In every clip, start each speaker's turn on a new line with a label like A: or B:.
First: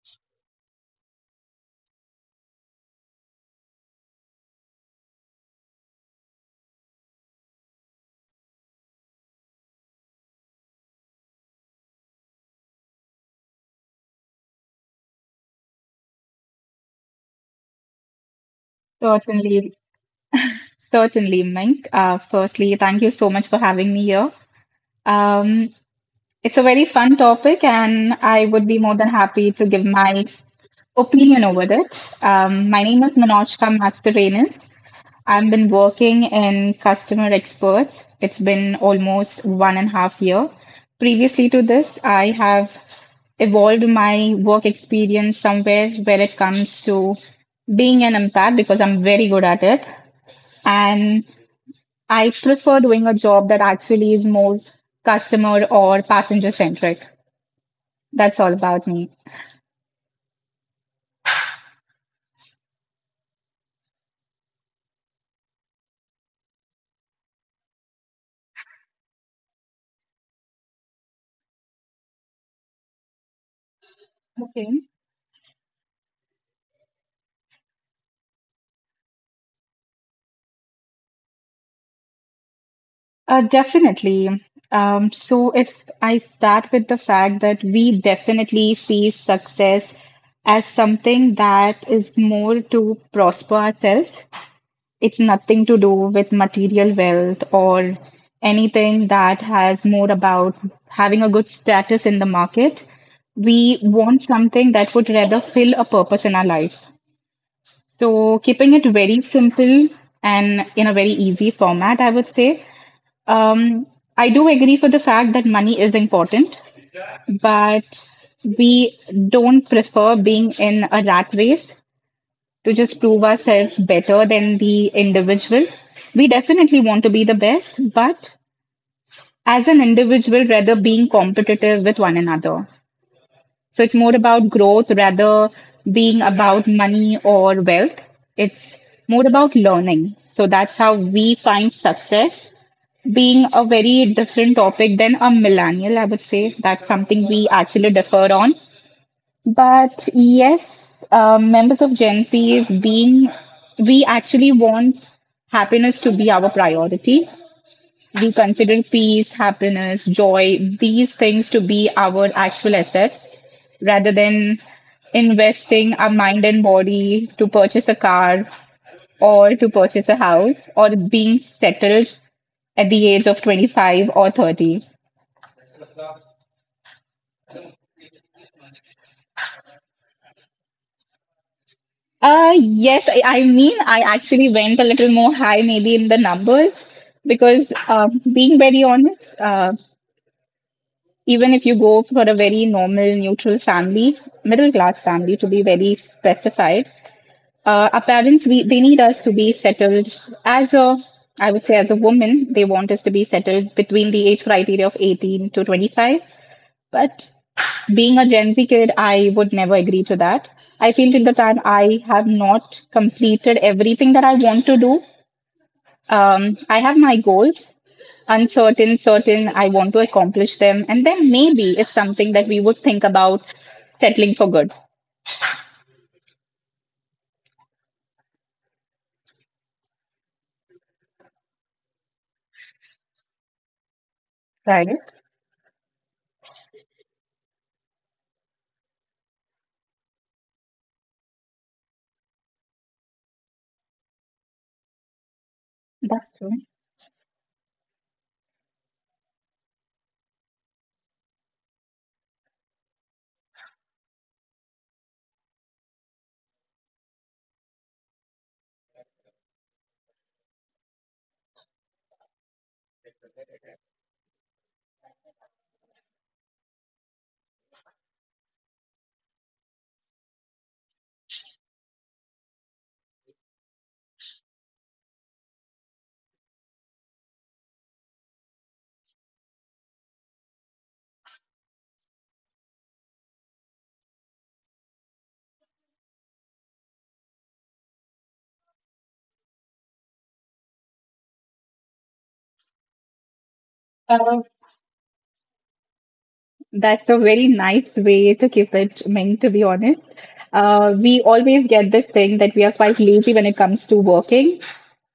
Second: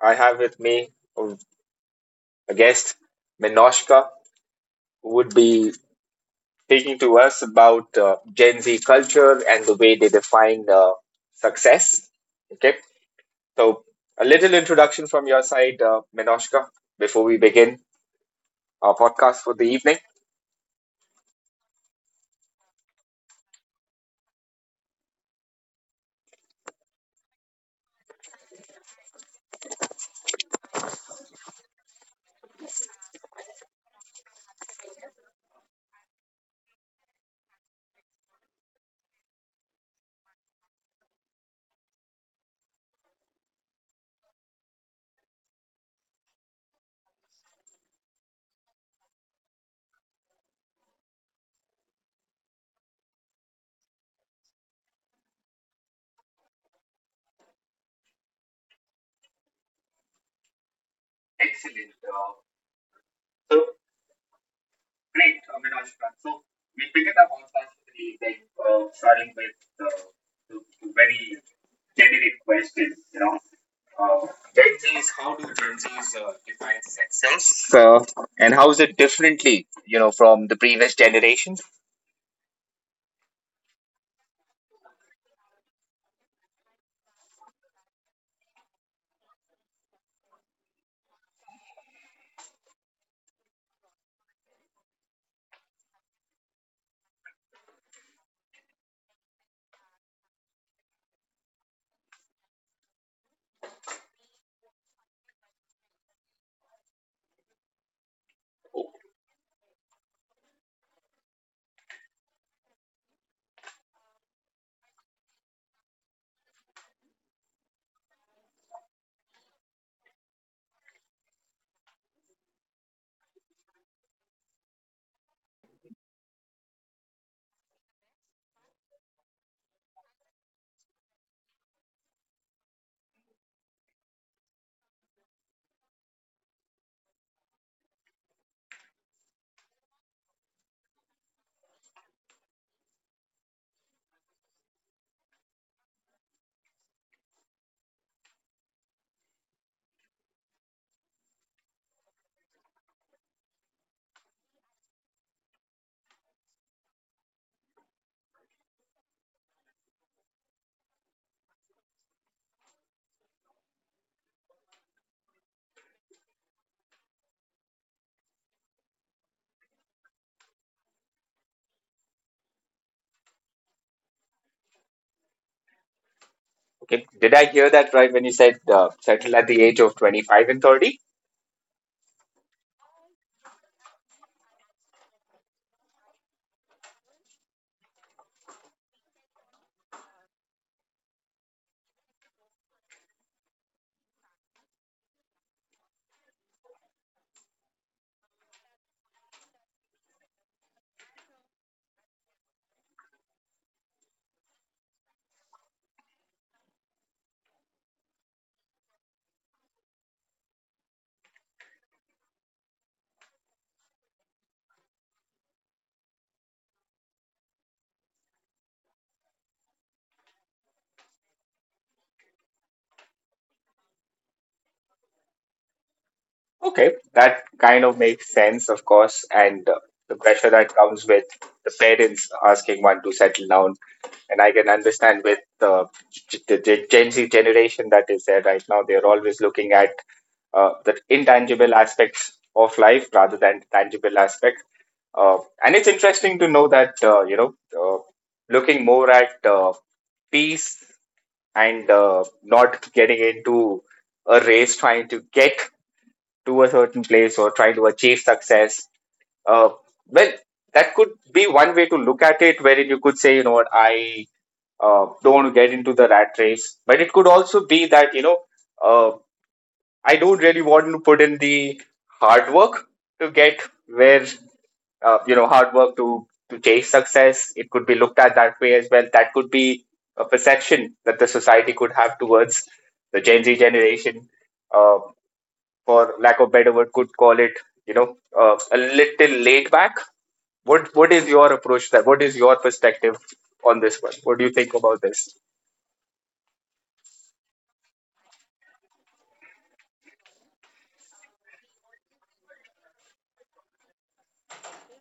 A: I have with me a guest, Minoshka, who would be speaking to us about Gen Z culture and the way they define success. Okay, so a little introduction from your side, Minoshka, before we begin our podcast for the
B: Certainly,
A: evening.
B: certainly, Mink. Firstly, thank you so much for having me here. Um, it's a very fun topic, and I would be more than happy to give my opinion over it. My name is Manojka Mascarenas. I've been working in customer experts. It's been almost 1.5 year. Previously to this, I have evolved my work experience somewhere where it comes to being an empath because I'm very good at it. And I prefer doing a job that actually is more customer or passenger centric. That's all about me.
A: Excellent. So Great, Minaj. So we begin our podcast with like, starting with the the very generic question. Uh,
B: Okay.
A: Gen Zs, how do Gen Zs define success? And how is it differently, from the previous generations?
B: Definitely. So if I start with the fact that we definitely see success as something that is more to prosper ourselves. It's nothing to do with material wealth or anything that has more about having a good status in the market. We want something that would rather fill a purpose in our life. So, keeping it very simple and in a very easy format, I would say. Um, I do agree for the fact that money is important, but we don't prefer being in a rat race to just prove ourselves better than the individual. We definitely want to be the best, but as an individual, rather being competitive with one another. So it's more about growth rather being about money or wealth. It's more about learning. So that's how we find success being a very different topic than a millennial, I would say. That's something we actually differ on. But yes, members of Gen Z is being, we actually want happiness to be our priority. We consider peace, happiness, joy, these things to be our actual assets rather than investing our mind and body to purchase a car or to purchase a house or being settled at the age of 25 or 30.
A: Okay, did I hear that right when you said settle at the age of 25 and 30?
B: Yes, I mean, I actually went a little more high, maybe in the numbers, because being very honest, even if you go for a very normal, neutral family, middle class family to be very specified, our parents, we, they need us to be settled as a, I would say, as a woman, they want us to be settled between the age criteria of 18 to 25. But being a Gen Z kid, I would never agree to that. I feel till the time I have not completed everything that I want to do, I have my goals, uncertain, certain, I want to accomplish them. And then maybe it's something that we would think about settling for good.
A: Okay, that kind of makes sense, of course, and the pressure that comes with the parents asking one to settle down, and I can understand with the Gen Z generation that is there right now. They're always looking at the intangible aspects of life rather than tangible aspect. Uh, and it's
B: That's
A: interesting to know that, looking more at peace, and not getting into a race trying to get to a certain place or trying to achieve success. Uh, well, that could be one way to look at it, wherein you could say, you know what, I don't want to get into the rat race. But it could also be that, uh, I don't really want to put in the hard work to get where, hard work to chase success. It could be looked at that way as well. That could be a perception that the society could have towards the Gen Z generation, uh, for lack of better word, could call it, a little laid back. What is your approach to that? What is your perspective on this one?
B: true.
A: What do you think about this?
B: That's a very nice way to keep it, Ming, to be honest. We always get this thing that we are quite lazy when it comes to working.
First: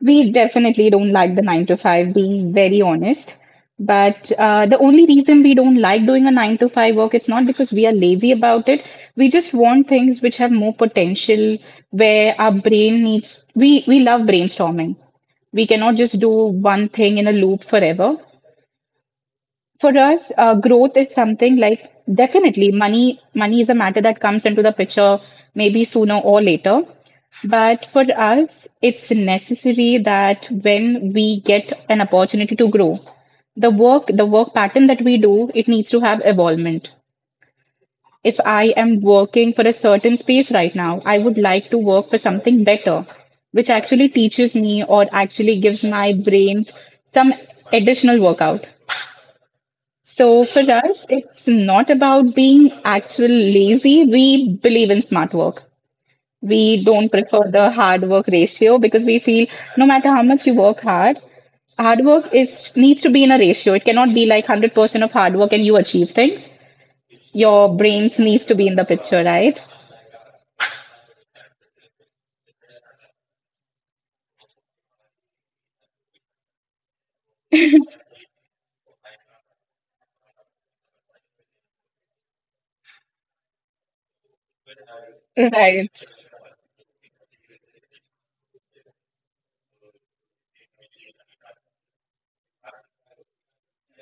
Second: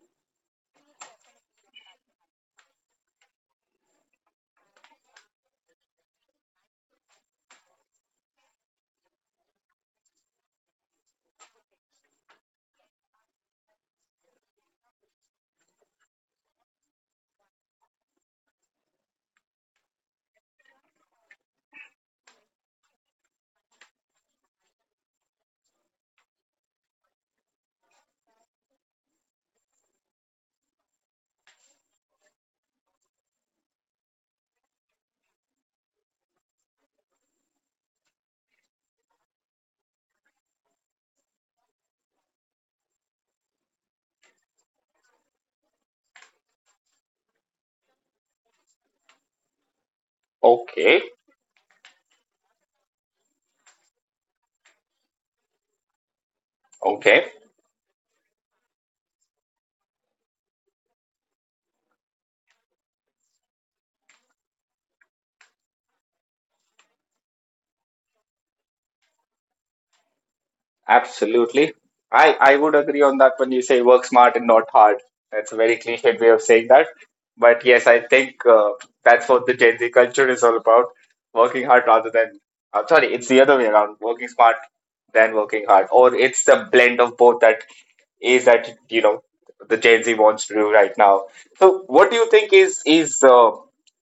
B: We definitely don't like the nine to five, being very honest. But the only reason we don't like doing a nine to five work, it's not because we are lazy about it. We just want things which have more potential, where our brain needs, we love brainstorming. We cannot just do one thing in a loop forever. For us, growth is something like definitely money. Money is a matter that comes into the picture maybe sooner or later. But for us, it's necessary that when we get an opportunity to grow, the work pattern that we do, it needs to have evolvement. If I am working for a certain space right now, I would like to work for something better, which actually teaches me or actually gives my brains some additional workout. So for
A: Okay,
B: us, it's not about being actual lazy. We believe in smart work. We don't
A: okay,
B: prefer the hard work ratio because we feel no matter how much you work hard, hard work is needs to be in a ratio. It cannot be like 100% of hard work and you achieve things. Your brains needs to be in the picture, right?
A: absolutely. I would agree on that when you say work smart and not hard. That's a very cliched way of saying that. But yes, I think that's what the Gen Z culture is all about: working hard rather than. Sorry, it's the other way around: working smart than working hard, or it's the blend of both that is that the Gen Z wants to do right now. So, what do you think is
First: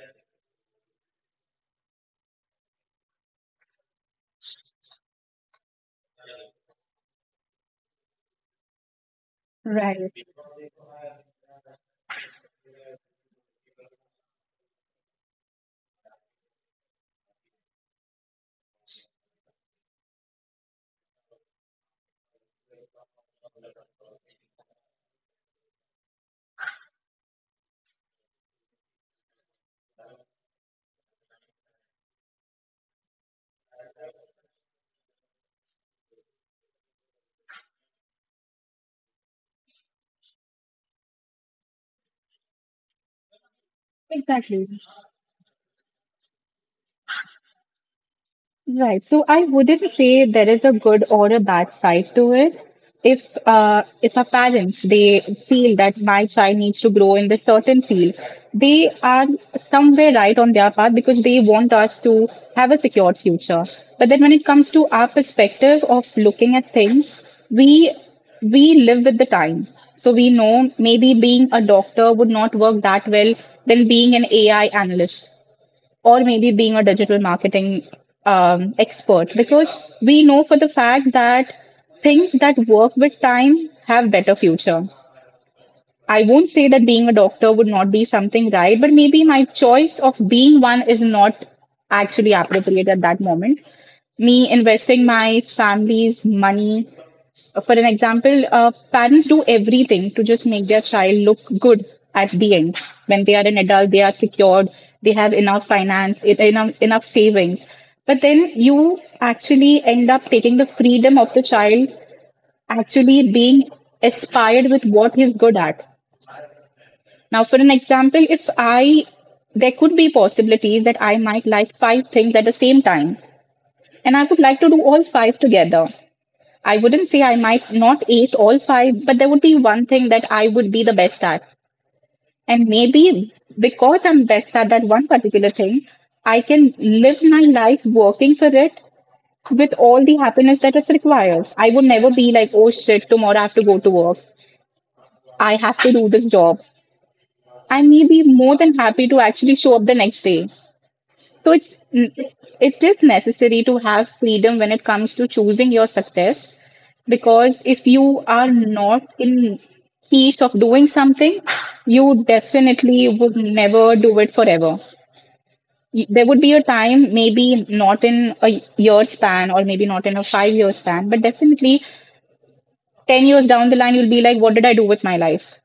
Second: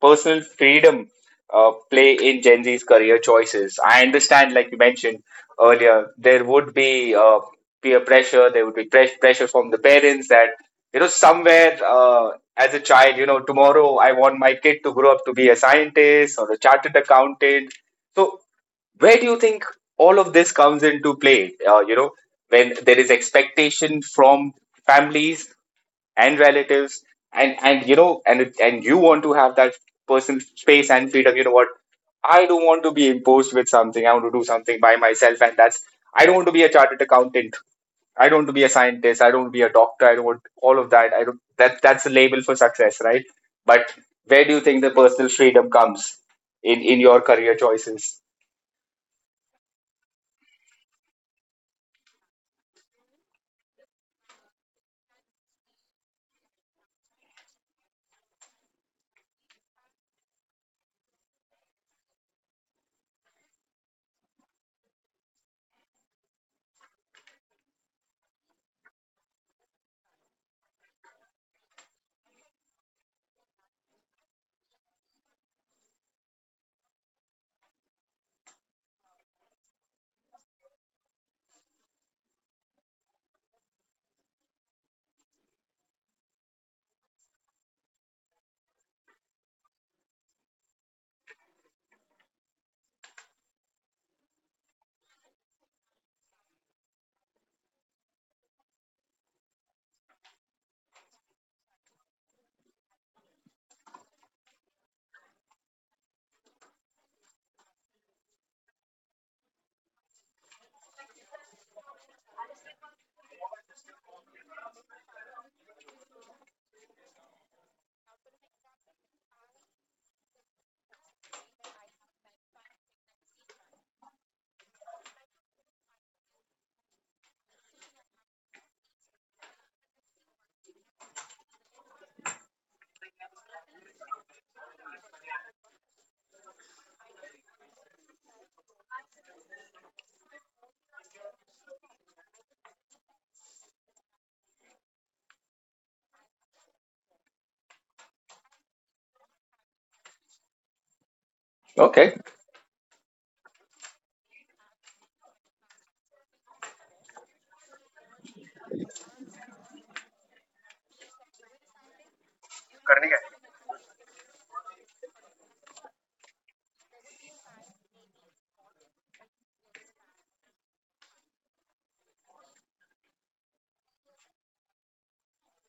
A: personal freedom play in Gen Z's career choices? I understand, like you mentioned earlier, there would be peer pressure, there would be pressure from the
B: Right,
A: parents that, somewhere, as a child, tomorrow I want my kid to grow up to be a scientist or a chartered accountant. So, where do you think all of this comes into play? You know, when there is expectation from families and relatives, and you know and it- and you want to have that personal space and freedom. You know what, I don't want to be imposed with something. I want to do something by myself. And that's I don't want to be a chartered accountant. I don't want to be a scientist. I don't want to be a doctor. I don't want all of that. I don't That's a label for success, right? But where do you
B: exactly.
A: think the personal freedom comes in your career choices?
B: Right. So I wouldn't say there is a good or a bad side to it. If a parents they feel that my child needs to grow in this certain field, they are somewhere right on their path because they want us to have a secured future. But then when it comes to our perspective of looking at things, we we live with the time. So we know maybe being a doctor would not work that well than being an AI analyst or maybe being a digital marketing expert because we know for the fact that things that work with time have better future. I won't say that being a doctor would not be something right, but maybe my choice of being one is not actually appropriate at that moment. Me investing my family's money, for an example, parents do everything to just make their child look good at the end. When they are an adult, they are secured, they have enough finance, enough savings. But then you actually end up taking the freedom of the child actually being aspired with what he's good at. Now, for an example, if I, there could be possibilities that I might like five things at the same time, and I would like to do all five together. I wouldn't say I might not ace all five, but there would be one thing that I would be the best at. And maybe because I'm best at that one particular thing, I can live my life working for it with all the happiness that it requires. I would never be like, oh shit, tomorrow I have to go to work. I have to do this job. I may be more than happy to actually show up the next day. So it's
A: Okay.
B: it is necessary to have freedom when it comes to choosing your success because if you are not in peace of doing something, you definitely would never do it forever. There would be a time, maybe not in a year span or maybe not in a 5 year span, but definitely 10 years down the line, you'll be like, what did I do with my life?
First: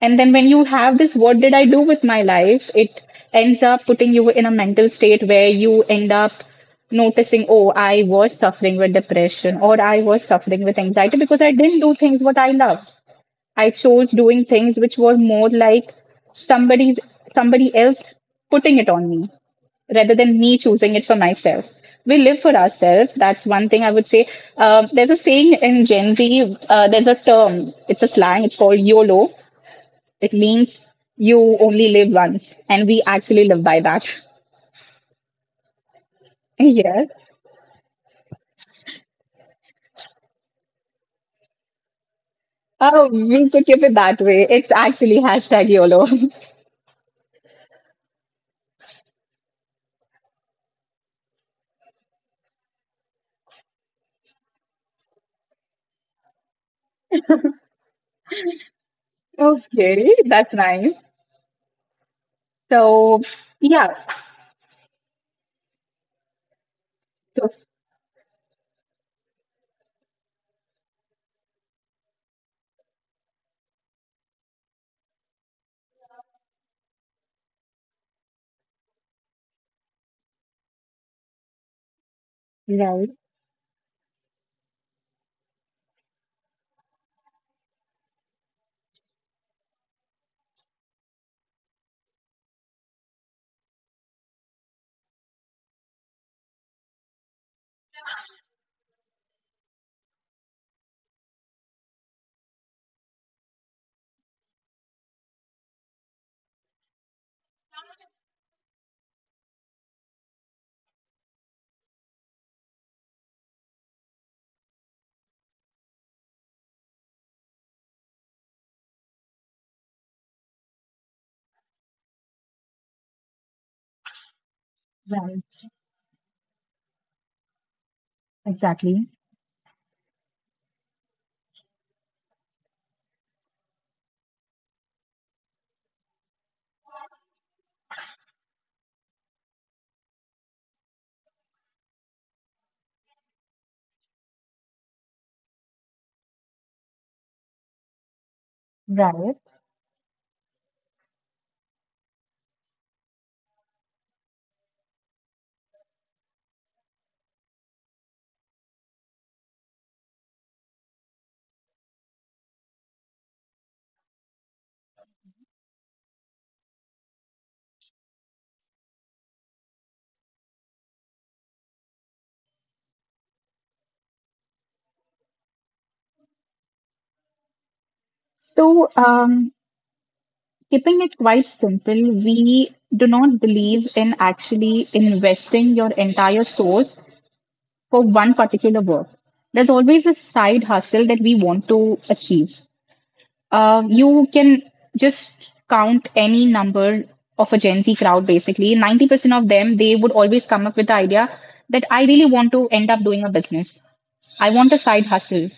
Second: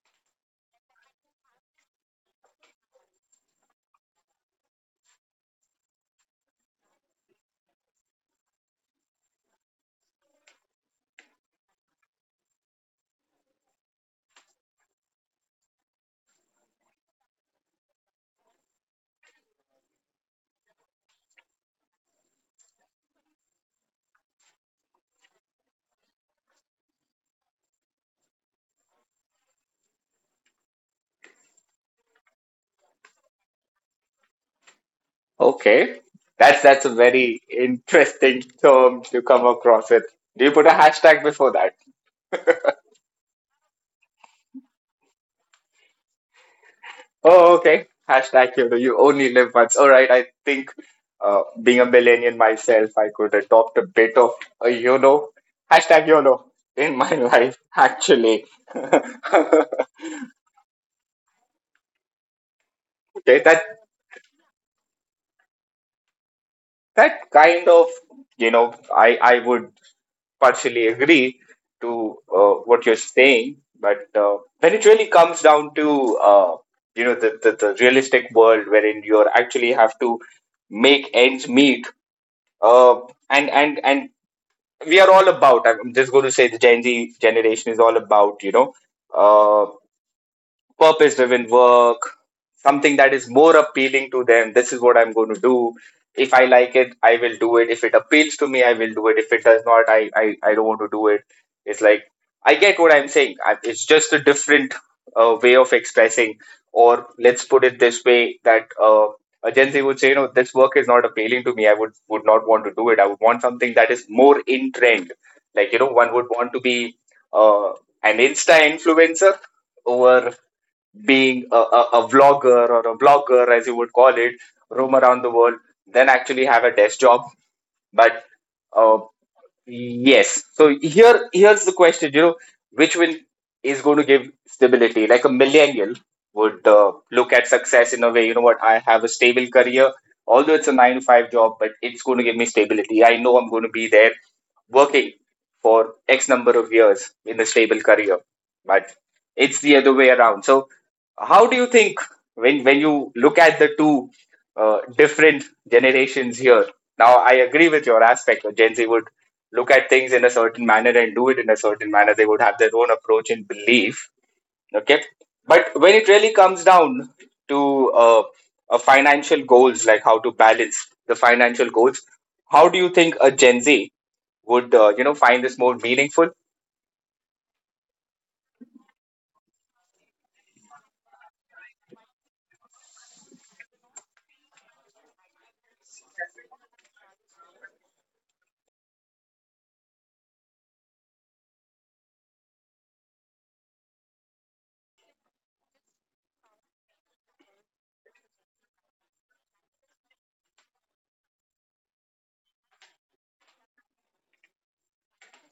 B: And then when you have this, what did I do with my life? It ends up putting you in a mental state where you end up noticing, oh, I was suffering with depression or I was suffering with anxiety because I didn't do things what I loved. I chose doing things which was more like somebody's somebody else putting it on me rather than me choosing it for myself. We live for ourselves. That's one thing I would say. There's a saying in Gen Z, there's a term, it's a slang, it's called YOLO. It means you only live once, and we actually live by that.
A: Okay. That's a
B: Yes.
A: very interesting term to come across with. Do you put a hashtag before that?
B: Oh, we could keep it that way. It's actually hashtag #YOLO.
A: Oh, okay. Hashtag you only live once. All right. I think being a millennial myself, I could adopt a bit of a YOLO, hashtag YOLO in my life, actually. Okay.
B: Okay, that's nice. So,
A: That,
B: yeah.
A: that
B: So,
A: kind of, I would partially agree to what you're saying, but when it really comes down to the realistic world wherein you're actually have to make ends meet, uh,
B: right,
A: and we are all about. I'm just going to say the Gen Z generation is all about. uh, Purpose driven work, something that is more appealing to them. This is what I'm going to do. If I like it, I will do it. If it appeals to me, I will do it. If it does not, I don't want to do it. It's like, I get what I'm saying. It's just a different way of expressing, or let's put it this way that a Gen Z would say, no, this work is not appealing to me. I would not want to do it. I would want something that is more in trend. Like, one would want to be uh, an Insta influencer over being a vlogger or a blogger, as you would call it, roam around the world, then actually have a desk job. But uh,
B: exactly.
A: yes, so here's the question, which one is going to give stability? Like a millennial would, look at success in a way, you know what, I have a stable career, although it's a 9-to-5 job, but it's going to give me stability. I know I'm going to be there working for X number of years in a stable career. But it's the other way around. So how do you think when you look at the two different generations here? Now I agree with your aspect that Gen Z would look at things in a certain manner and do it in a certain manner. They would have their own approach and belief. Okay. But when it really comes down to, financial goals, like how to balance the financial goals, how do you think a Gen Z would, find this more meaningful?
B: So, keeping it quite simple, we do not believe in actually investing your entire source for one particular work. There's always a side hustle that we want to achieve. You can just count any number of a Gen Z crowd, basically. 90% of them, they would always come up with the idea that I really want to end up doing a business. I want a side hustle.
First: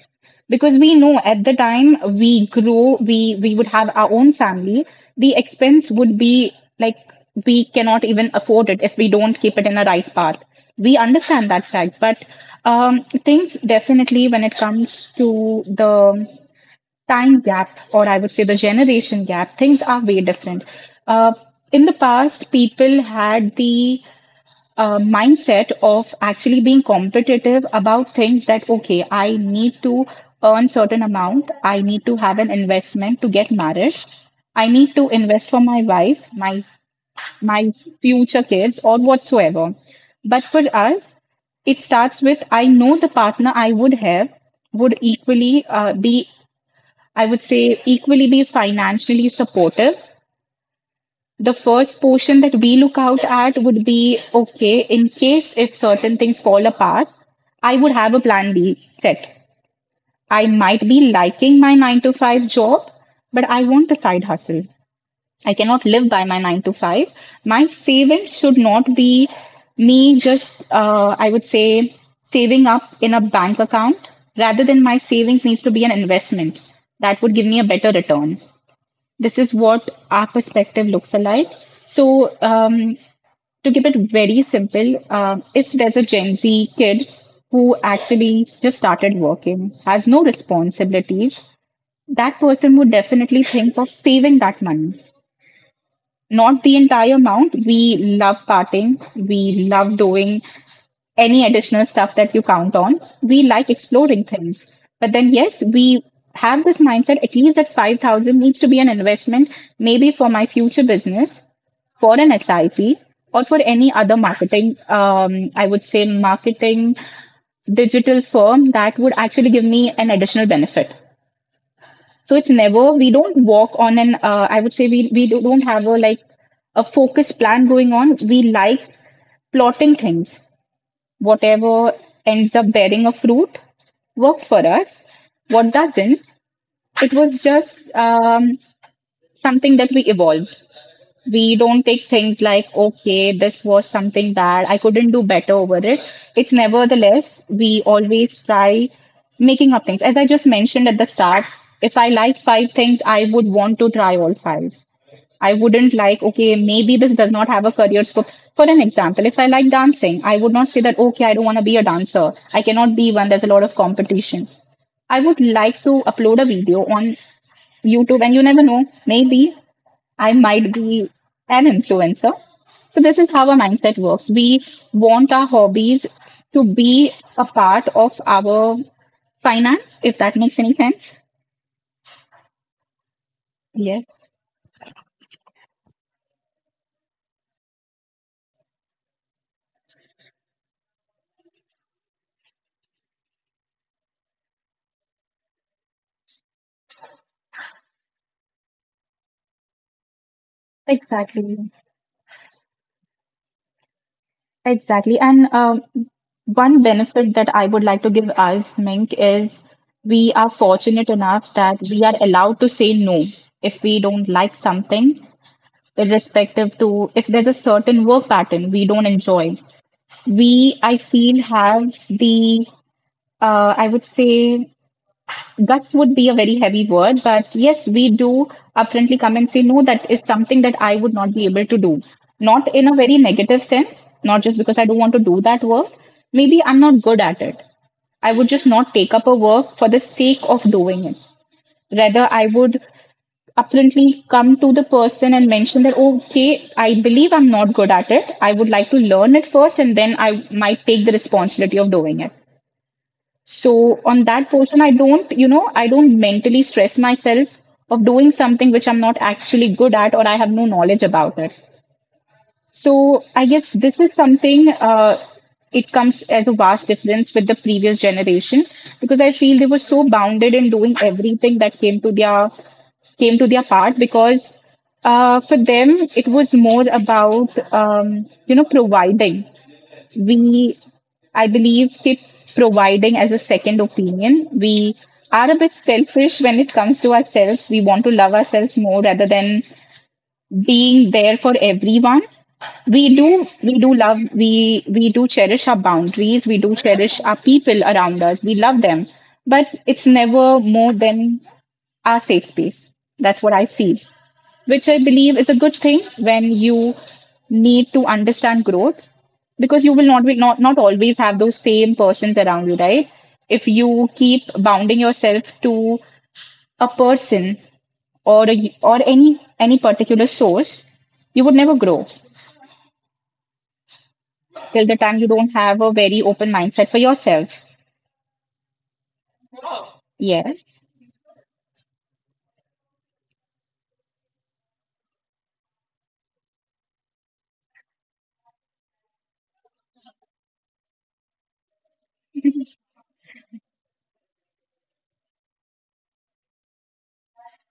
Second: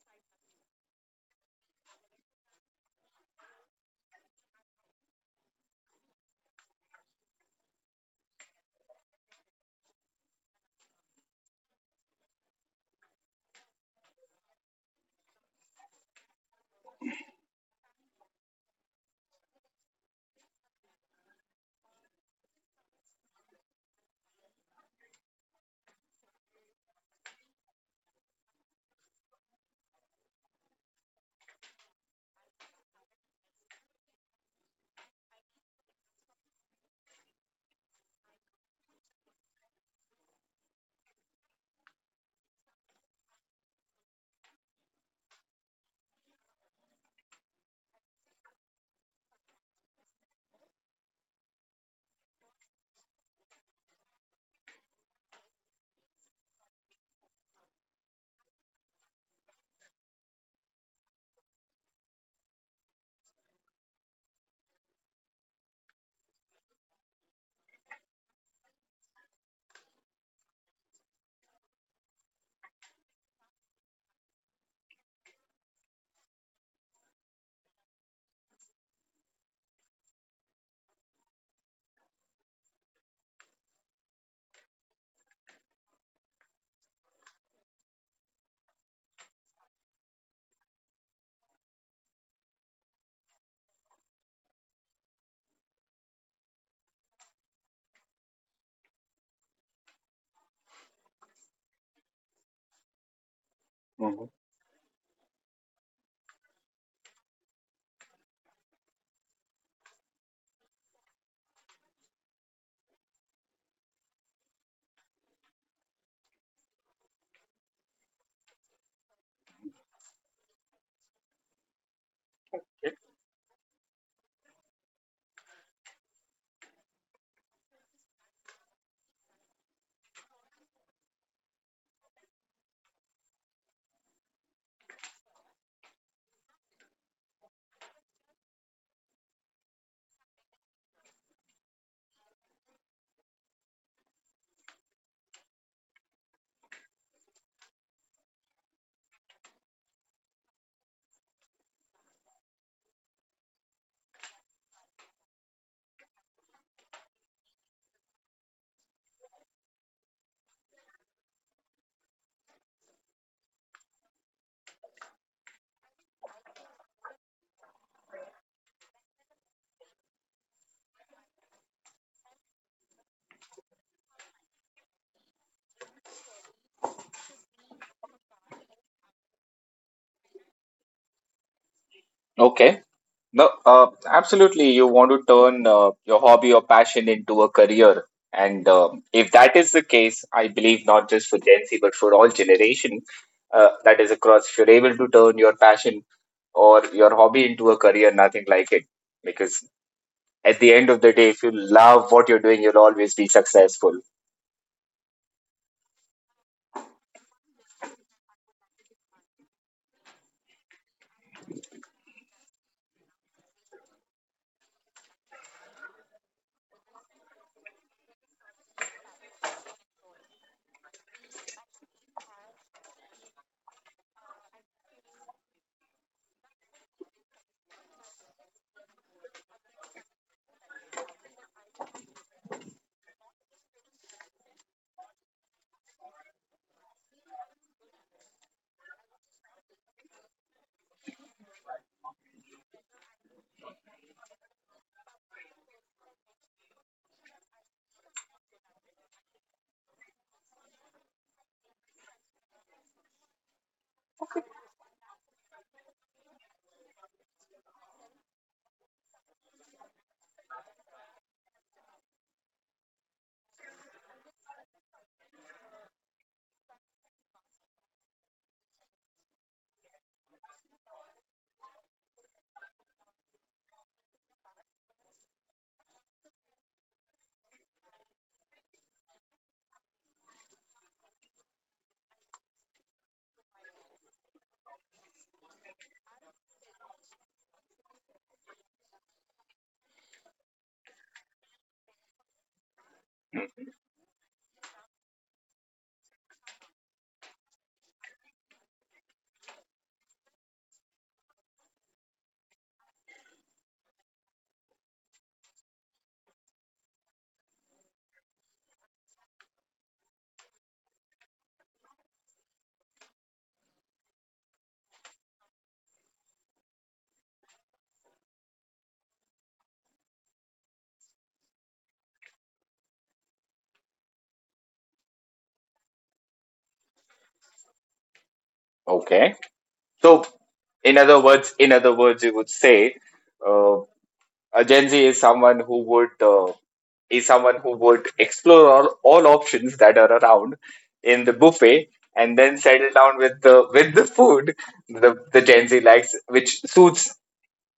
B: Because we know at the time we grow, we would have our own family, the expense would be like we cannot even afford it if we don't keep it in the right path. We understand that fact, but things definitely when it comes to the time gap, or I would say the generation gap, things are way different. Uh, in the past, people had the mindset of actually being competitive about things that, okay, I need to earn certain amount, I need to have an investment to get married, I need to invest for my wife, my future kids, or whatsoever. But for us, it starts with I know the partner I would have would equally be I would say equally be financially supportive. The first portion that we look out at would be okay, in case if certain things fall apart, I would have a plan B set. I might be liking my nine to five job, but I want the side hustle. I cannot live by my nine to five. My savings should not be me just, I would say, saving up in a bank account. Rather than my savings needs to be an investment that would give me a better return. This is what our perspective looks like. So, to keep it very simple, if there's a Gen Z kid who actually just started working, has no responsibilities, that person would definitely think of saving that money. Not the entire amount. We love partying. We love doing any additional stuff that you count on. We like exploring
A: Mhm.
B: things. But then, yes, we have this mindset at least that 5,000 needs to be an investment, maybe for my future business, for an SIP, or for any other marketing, I would say, marketing digital firm that would actually give me an additional benefit. So it's never, we don't walk on an, I would say, we don't have a like a focused plan going on. We like plotting things. Whatever ends up bearing a fruit works for us. What doesn't, it was just something that we evolved. We don't take things like, okay, this was something bad. I couldn't do better over it. It's nevertheless, we always try making up things. As I just mentioned at the start, if I like five things, I would want to try all five. I wouldn't like, okay, maybe this does not have a career scope. For an example, if I like dancing, I would not say that, okay, I don't want to be a dancer. I cannot be one. There's a lot of competition. I would like to upload a video on YouTube, and you never know, maybe I might be an influencer. So, this is how our mindset works. We want our hobbies to be a part of our finance, if that makes any sense.
A: Okay. No,
B: Yes,
A: absolutely. You want to turn your hobby or passion into a career. And if that is the case, I believe not just for Gen Z, but for all generation, that is across, if you're able to turn your passion or your hobby into a career, nothing like it. Because at the end of the day, if you
B: exactly.
A: love what you're doing, you'll always be successful.
B: Exactly. And one benefit that I would like to give us, Mink, is we are fortunate enough that we are allowed to say no if we don't like something, irrespective to if there's a certain work pattern we don't enjoy. We, I feel, have the, I would say, guts would be a very heavy word, but yes, we do upfrontly come and say, no, that is something that I would not be able to do. Not in a very negative sense, not just because I don't want to do that work. Maybe I'm not good at it. I would just not take up a work for the sake of doing it. Rather, I would upfrontly come to the person and mention that, okay, I believe I'm not good at it. I would like to learn it first, and then I might take the responsibility of doing it. So on that portion, I don't, I don't mentally stress myself of doing something which I'm not actually good at or I have no knowledge about it. So I guess this is something it comes as a vast difference with the previous generation because I feel they were so bounded in doing everything that came to their part because for them it was more about providing, we I believe keep providing as a second opinion. We are a bit selfish when it comes to ourselves. We want to love ourselves more rather than being there for everyone. We do, we do love, we do cherish our boundaries. We do cherish our people around us, we love them, but it's never more than our safe space. That's what I feel, which I believe is a good thing when you need to understand growth, because you will not be not, not always have those same persons around you, right? If you keep bounding yourself to a person or a, or any particular source, you would never grow till the time you don't have a very open mindset for yourself.
A: Okay. So,
B: Yes.
A: in other words, you would say, uh, a Gen Z is someone who would is someone who would explore all options that are around in the buffet, and then settle down with the food the, Gen Z likes, which suits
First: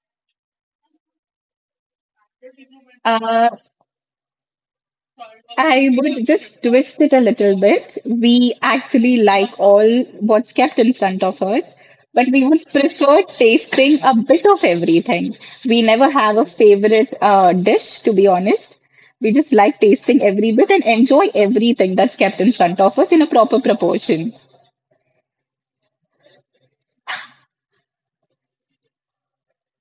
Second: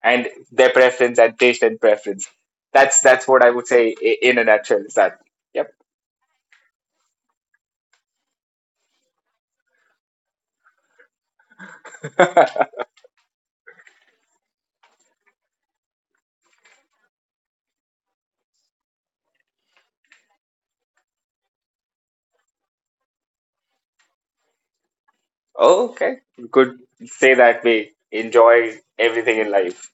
A: and their preference and taste and preference. That's what I would say, in a nutshell. Is that, yep?
B: I would just twist it a little bit. We actually like all what's kept in front of us, but we would prefer tasting a bit of everything. We never have a favorite dish, to be honest. We just like tasting every bit and enjoy everything that's kept in front of us in a proper proportion.
A: Okay, you could say that way. Enjoy everything in life.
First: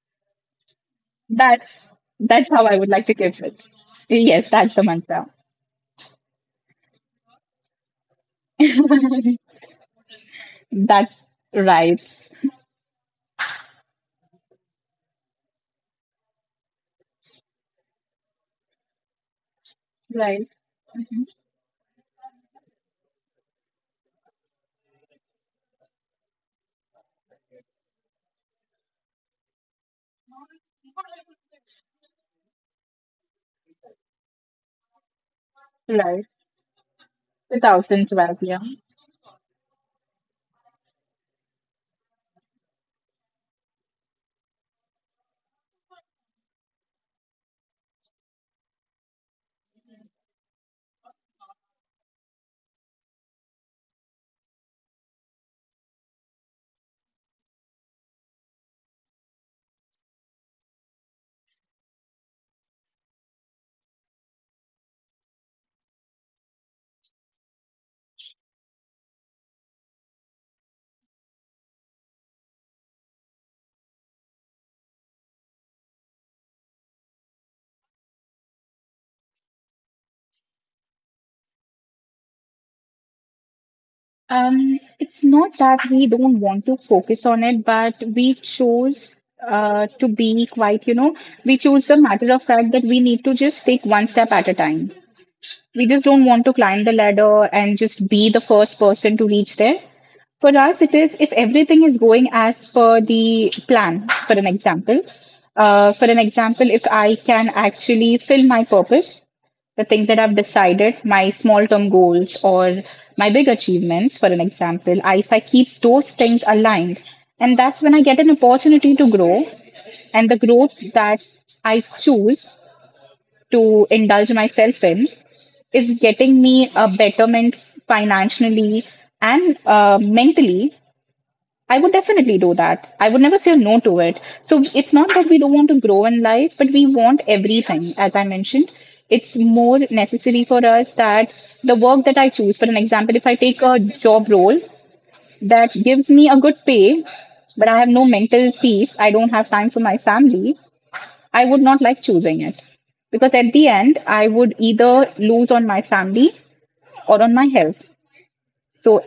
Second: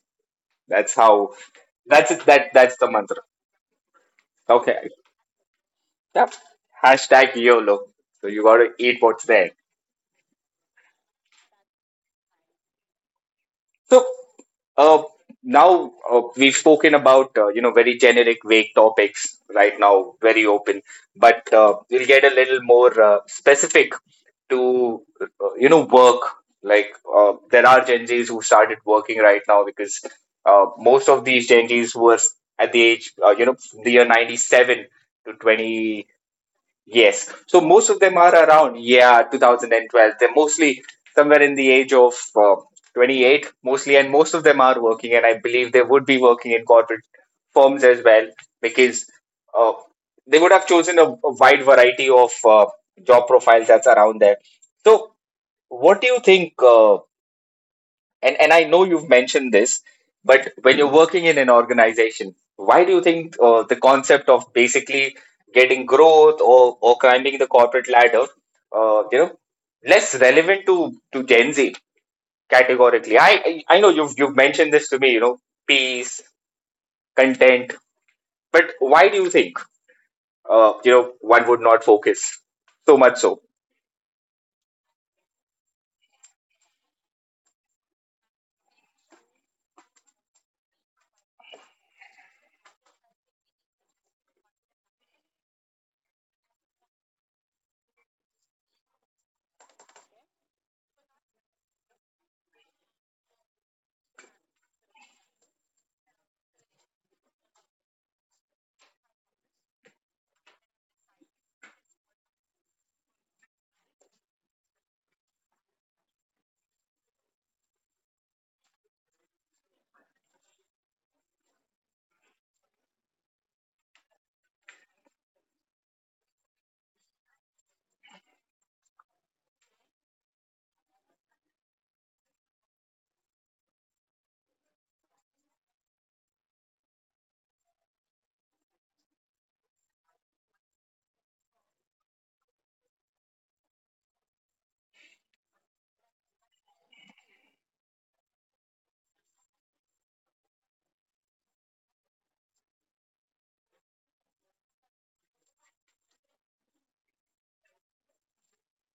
A: That's how.
B: That's
A: That's it.
B: that's how
A: That's
B: I
A: the
B: would like to
A: mantra.
B: give it. Yes, that's the
A: Okay.
B: mantra.
A: Yep. Hashtag YOLO. So you got to eat what's there.
B: That's right.
A: So, uh, now, we've spoken about, very generic, vague topics. Right now, very
B: Right,
A: open, but we'll get a little more specific to, work. Like, there are Gen Zs who started working right now because, most of these Gen Zs were at the age, the year ninety seven to 20.
B: right.
A: Yes. So most of them are
B: 2012.
A: around, yeah, 2012. They're mostly somewhere in the age of 28, mostly, and most of them are working. And I believe they would be working in corporate firms as well, because uh, they would have chosen a wide variety of job profiles that's around there. So, what do you think? And I know you've mentioned this, but when you're working in an organization, why do you think, the concept of basically getting growth or climbing the corporate ladder, uh, you know, less relevant to Gen Z categorically? I know you've mentioned this to me, you know, peace, content, but why do you think, one would not focus so much so?
B: It's not that we don't want to focus on it, but we chose to be quite, you know, we chose the matter of fact that we need to just take one step at a time. We just don't want to climb the ladder and just be the first person to reach there. For us, it is if everything is going as per the plan, for an example. For an example, if I can actually fill my purpose, the things that I've decided, my small term goals or my big achievements, for an example, I, if I keep those things aligned, and that's when I get an opportunity to grow. And the growth that I choose to indulge myself in is getting me a betterment financially and mentally, I would definitely do that. I would never say no to it. So it's not that we don't want to grow in life, but we want everything, as I mentioned. It's more necessary for us that the work that I choose, for an example, if I take a job role that gives me a good pay, but I have no mental peace, I don't have time for my family, I would not like choosing it because at the end, I would either lose on my family or on my health. So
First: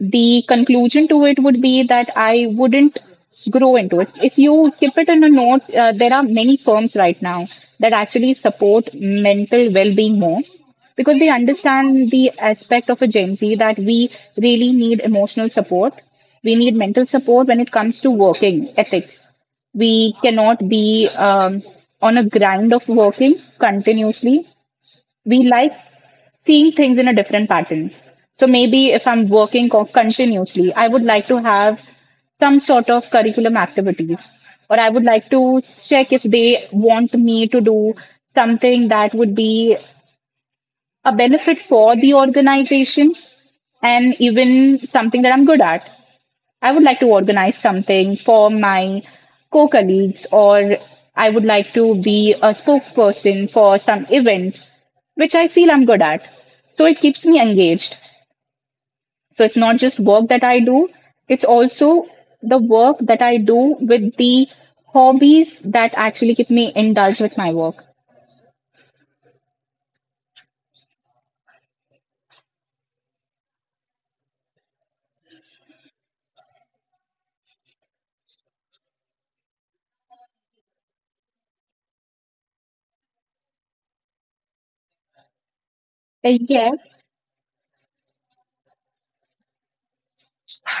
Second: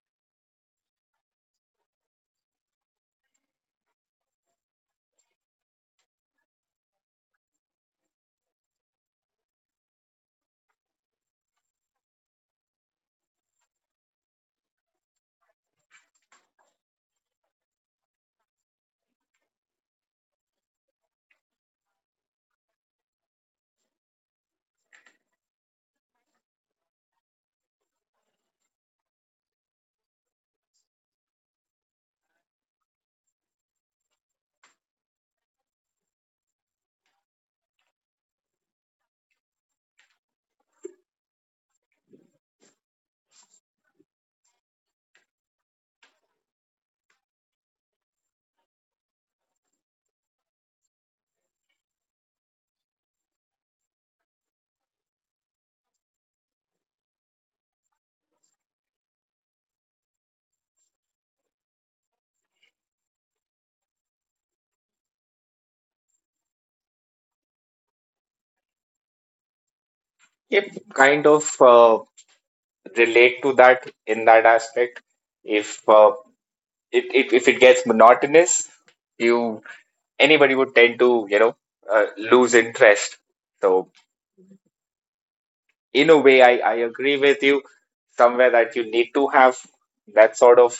B: the conclusion to it would be that I wouldn't grow into it. If you keep it in a note, there are many firms right now that actually support mental well being more because they understand the aspect of a Gen Z that we really need emotional support. We need mental support when it comes to working ethics. We cannot be on a grind of working continuously. We like seeing things in a different pattern. So maybe if I'm working continuously, I would like to have some sort of curriculum activities, or I would like to check if they want me to do something that would be a benefit for the organization and even something that I'm good at. I would like to organize something for my co colleagues, or I would like to be a spokesperson for some event, which I feel I'm good at. So it keeps me engaged. So it's not just work that I do, it's also the work that I do with the hobbies that actually keep me indulged with my work.
A: If kind of, relate to that in that aspect, if uh, if it gets monotonous, you anybody would tend to, lose interest. So in a way, I
B: Yes.
A: agree with you somewhere that you need to have that sort of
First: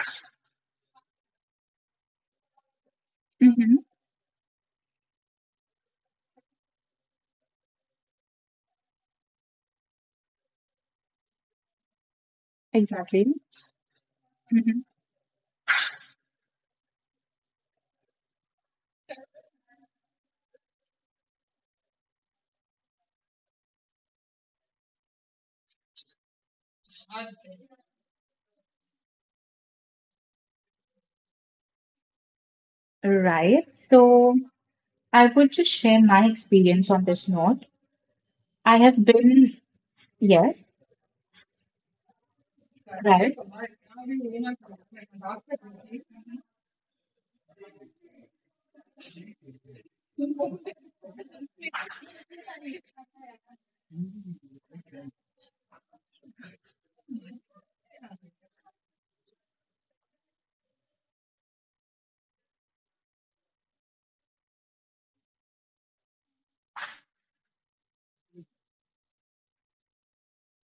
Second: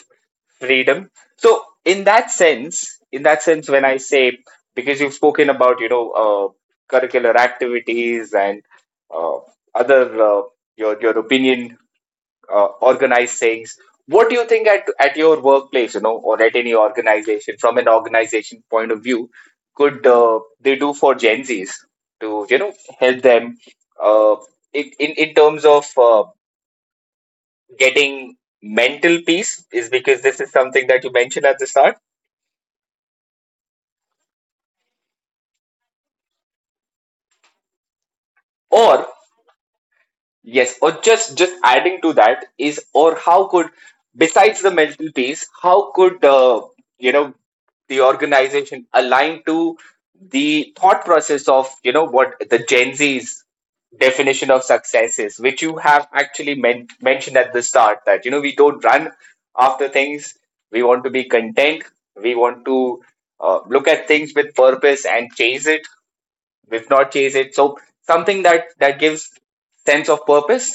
A: freedom. So in that sense,
B: Hmm.
A: when I say, because you've spoken about, curricular activities, and uh, other, your opinion,
B: Exactly.
A: organized things. What do you think
B: Hmm.
A: at your workplace, or at any organization, from an organization point of view, could, they do for Gen Zs to, help them, uh, in terms of, getting mental peace? Is because this is something that you mentioned at the start.
B: Right. So I would just share my experience on this note. I have
A: Or
B: been, yes.
A: yes, or just adding to that is, or
B: Right.
A: how could, besides the mental peace, how could, you know, the organization aligned to the thought process of, you know, what the gen z's definition of success is, which you have actually mentioned at the start. That you know we don't run after things, we want to be content, we want to look at things with purpose and chase it, we've not chased it, so something that gives sense of purpose.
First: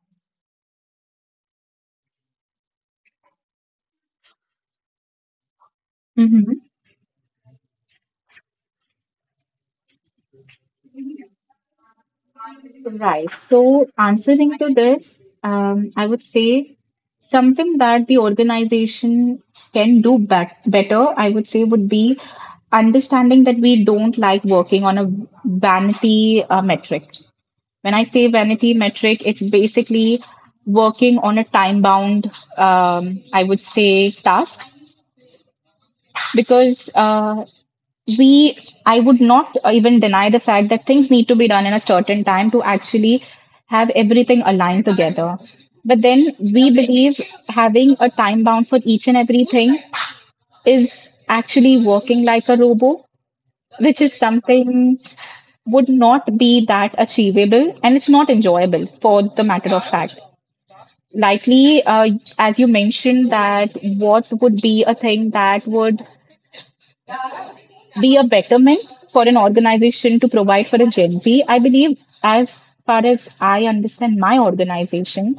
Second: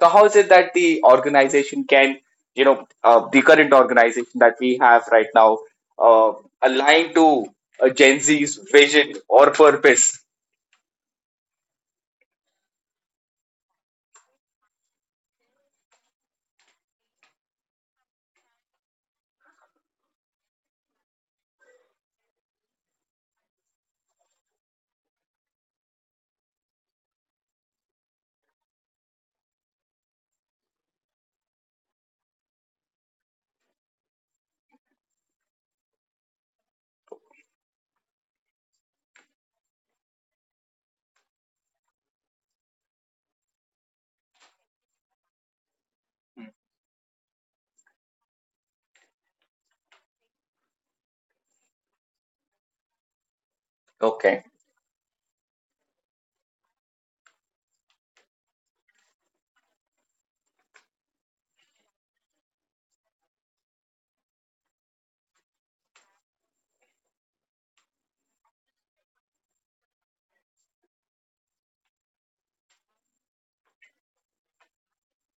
A: So how is it that the organization can, you know, the current organization that we have right now, uh, align to gen z's vision or purpose?
B: Right. So, answering to this, I would say something that the organization can do better, I would say, would be understanding that we don't like working on a vanity metric. When I say vanity metric, it's basically working on a time bound, I would say, task. Because we I would not even deny the fact that things need to be done in a certain time to actually have everything aligned together, but then we believe having a time bound for each and everything is actually working like a robo, which is
A: Okay.
B: something would not be that achievable, and it's not enjoyable for the matter of fact. Likely as you mentioned that what would be a thing that would be a betterment for an organization to provide for a Gen Z. I believe, as far as I understand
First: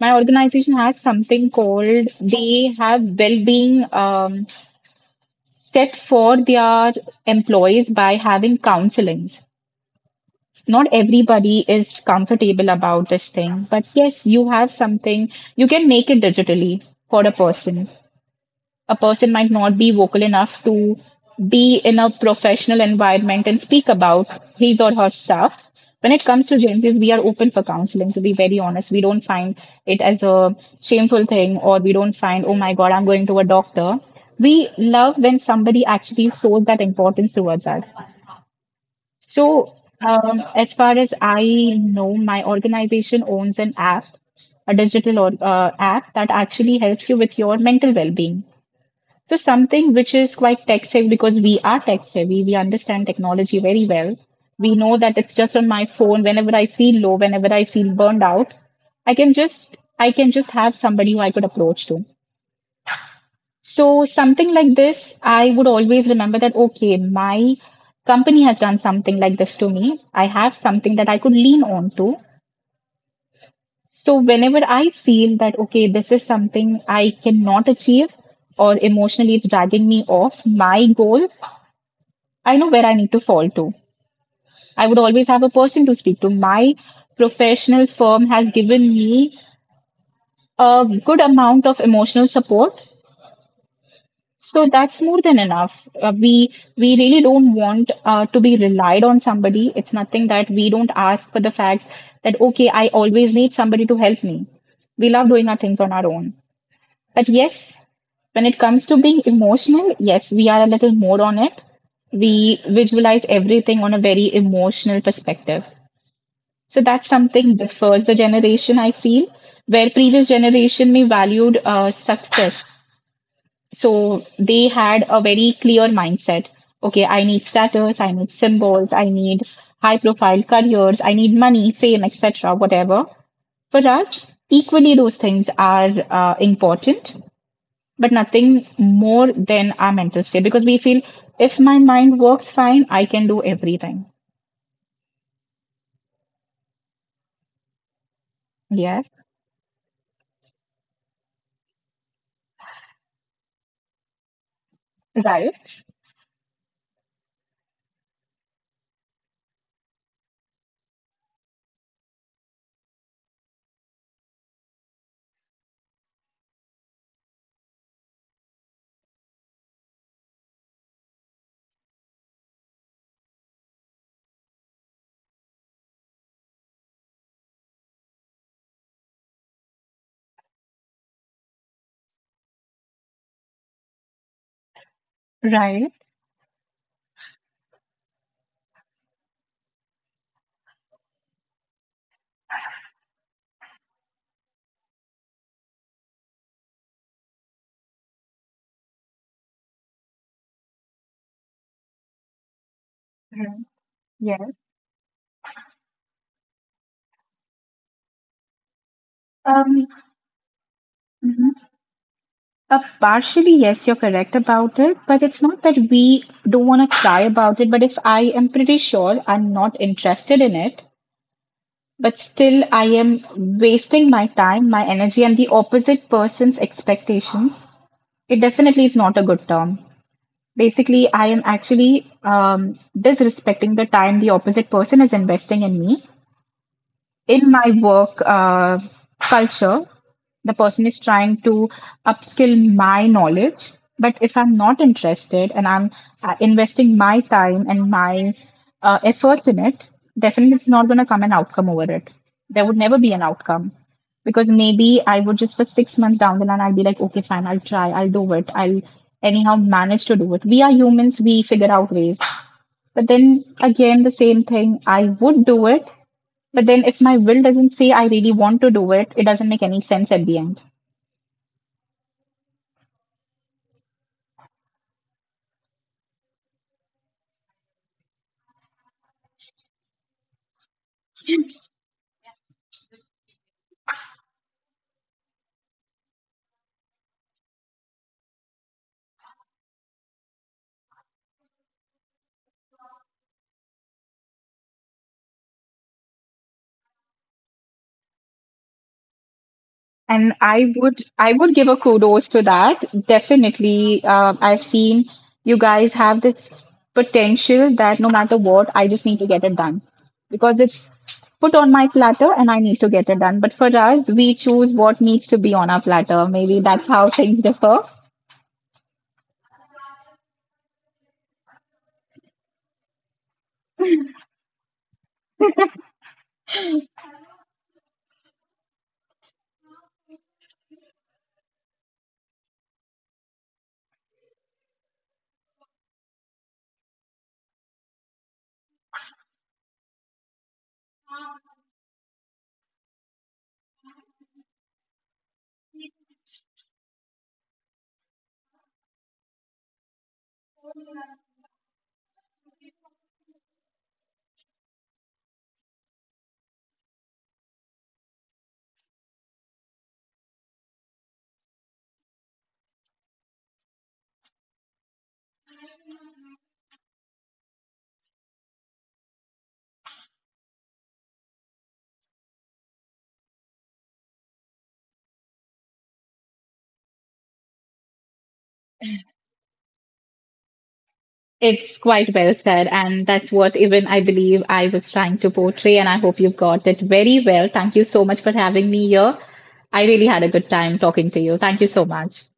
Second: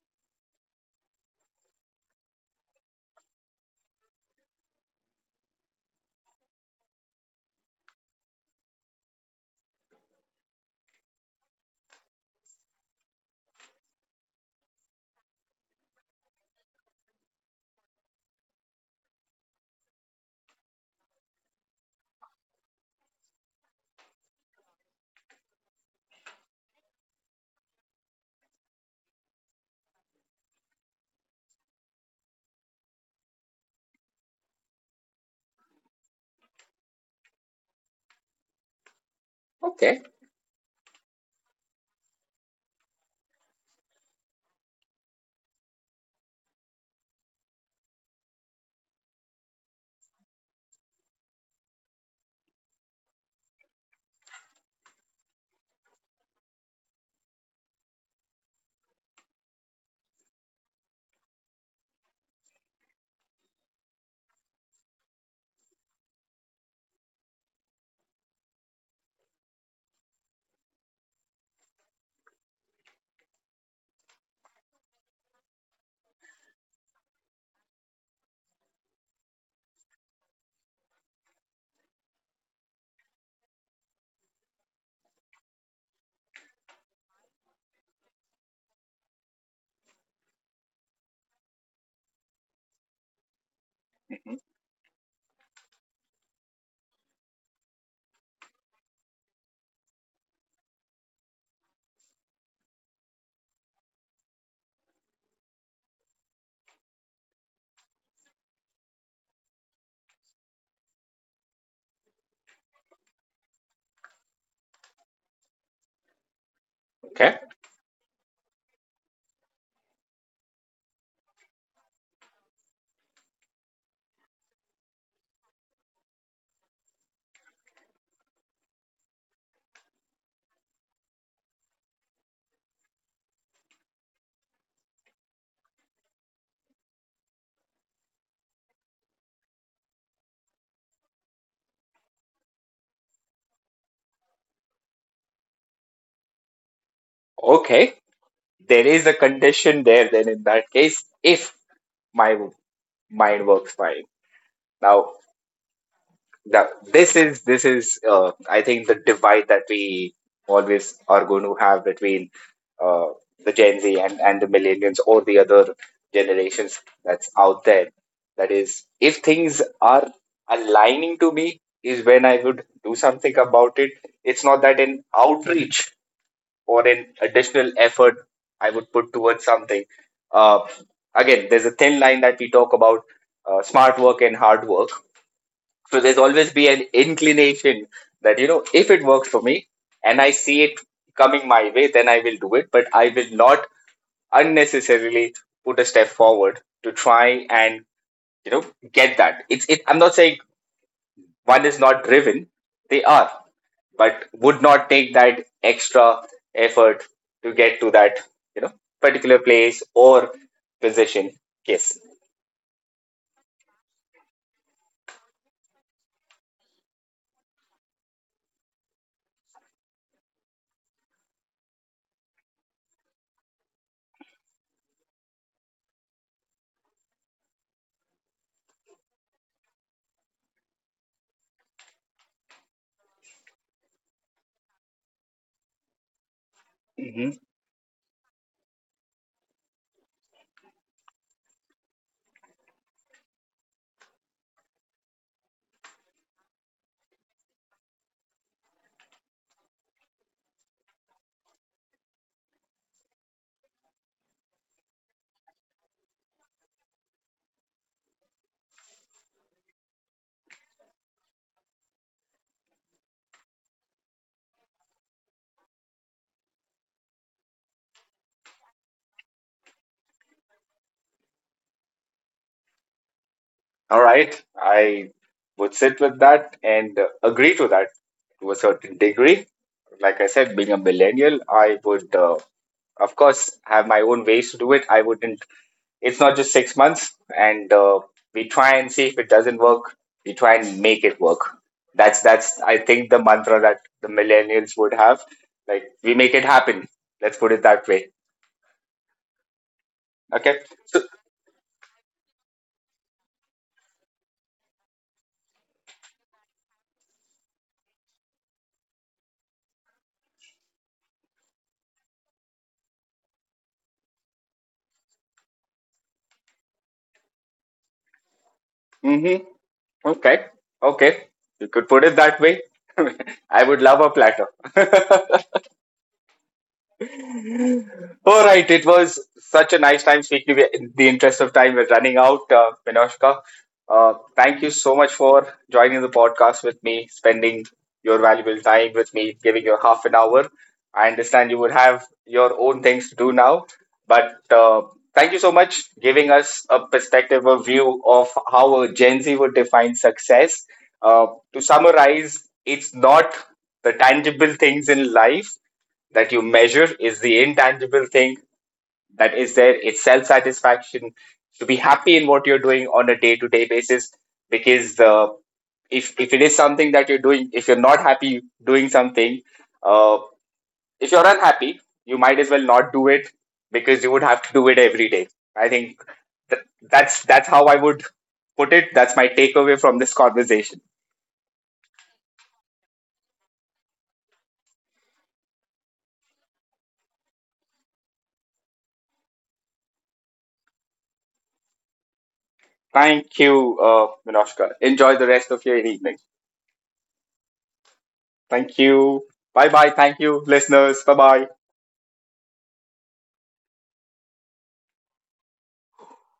B: my organization has something called they have well-being set for their employees by having counselings. Not everybody is comfortable about this thing, but yes, you have something, you can make it digitally. For a person, a person might not be vocal enough to be in a professional environment and speak about his or her stuff. When it comes to Gen Zs, we are open for counseling, to be very honest. We don't find it as a shameful thing, or we don't find, oh my God, I'm going to a doctor. We love when somebody actually shows that importance towards us. So,
A: Okay.
B: as far as I know, my organization owns an app, a digital or, app that actually helps you with your mental well being. So something which is quite tech savvy because we are tech savvy, we understand technology very well. We know that it's just on my phone. Whenever I feel low, whenever I feel burned out, I can just have somebody who I could approach to. So something like this, I would always remember that okay, my company has done something like this to me. I have something that I could lean on to. So whenever I feel that okay, this is something I cannot achieve or emotionally it's dragging me off my goals. I know where I need to fall to. I would always have a person to speak to. My professional firm has given me a good amount of emotional support. So that's more than enough. We really don't want to be relied on somebody. It's nothing that we don't ask for the fact that okay, I always need somebody to help me. We love doing our things on our own. But yes, when it comes to being emotional, yes, we are a little more on it. We visualize everything on a very emotional perspective. So that's
A: Okay.
B: something differs the generation, I feel, where previous generation may valued success. So they had a very clear mindset. Okay, I need status, I need symbols, I need high profile careers, I need money, fame, etc., whatever. For us, equally those things are important, but nothing more than our mental state because we feel if my mind works fine, I can do everything.
A: Okay, there is
B: Yes,
A: a condition there then, in that case, if my mind works fine now.
B: right.
A: Now, this is I think the divide that we always are going to have between uh, the Gen Z and the millennials or the other generations that's out there. That is, if things are aligning to me, is when I would do something about it. It's not that an outreach or an additional effort I would put towards something. Uh, Again, there's a thin line that we talk about smart work and hard work. So there's always be an inclination that, you know, if it works for me and I see it coming my way, then I will do it. But I will not unnecessarily put a step forward to try and, you know, get that. I'm not saying one is not driven, they are, but would not take that extra effort to get to that, you know, particular place
B: Um,
A: or position.
B: mhm.
A: Yes.
B: Partially, yes, you're correct about it, but it's not that we don't want to cry about it. But if I am pretty sure I'm not interested in it, but still I am wasting my time, my energy, and the opposite person's expectations, it definitely is not a good term. Basically, I am actually disrespecting the time the opposite person is investing in me
A: Mhm.
B: in my work culture, the person is trying to upskill my knowledge. But if I'm not interested and I'm investing my time and my efforts in it, definitely it's not going to come an outcome over it. There would never be an outcome because maybe I would just for 6 months down the line, I'll be like, okay, fine, I'll try, I'll do it, I'll anyhow manage to do it. We are humans, we figure out ways. But then again, the same thing, I would do it, but then if my will doesn't say I really want to do it, it doesn't make any sense at the end.
A: All right. I would sit with that and agree to that to a certain degree. Like I said, being a millennial, I would, of course, have my own ways to do it. I wouldn't, it's not just 6 months, and we try and see if it doesn't work, we try and make it work. That's, I think, the mantra that the millennials would have. Like, we make it happen. Let's put it that way.
B: And
A: Okay. So,
B: I would give a kudos to that. Definitely, I've seen you guys have this potential that no matter what, I just need to get it done because it's put on my platter and I need to get it done. But for us, we choose what needs to be on our platter. Maybe that's how things differ.
A: mhm. Okay. Okay. You could put it that way. I would love a platter. All right, it was such a nice time speaking. We- In the interest of time, we're running out, Minoshka. Thank you so much for joining the podcast with me, spending your valuable time with me, giving your half an hour. I understand you would have your own things to do now, but thank you so much giving us a perspective, a view of how a Gen Z would define success. Uh, to summarize, it's not the tangible things in life that you measure, is the intangible thing that is there. It's self satisfaction, to be happy in what you're doing on a day to day basis. Because if it is something that you're doing, if you're not happy doing something, uh, if you're unhappy, you might as well not do it because you would have to do it every day. I think that's how I would put it. That's my takeaway from this conversation.
B: It's quite well said, and that's what even I believe I was trying to portray, and I hope you've got it very well. Thank you so much for having me here. I really had a good time talking to you. Thank you so much.
A: Thank you, Minoshka. Enjoy the rest of your evening. Thank you. Bye bye. Thank you, listeners. Bye bye.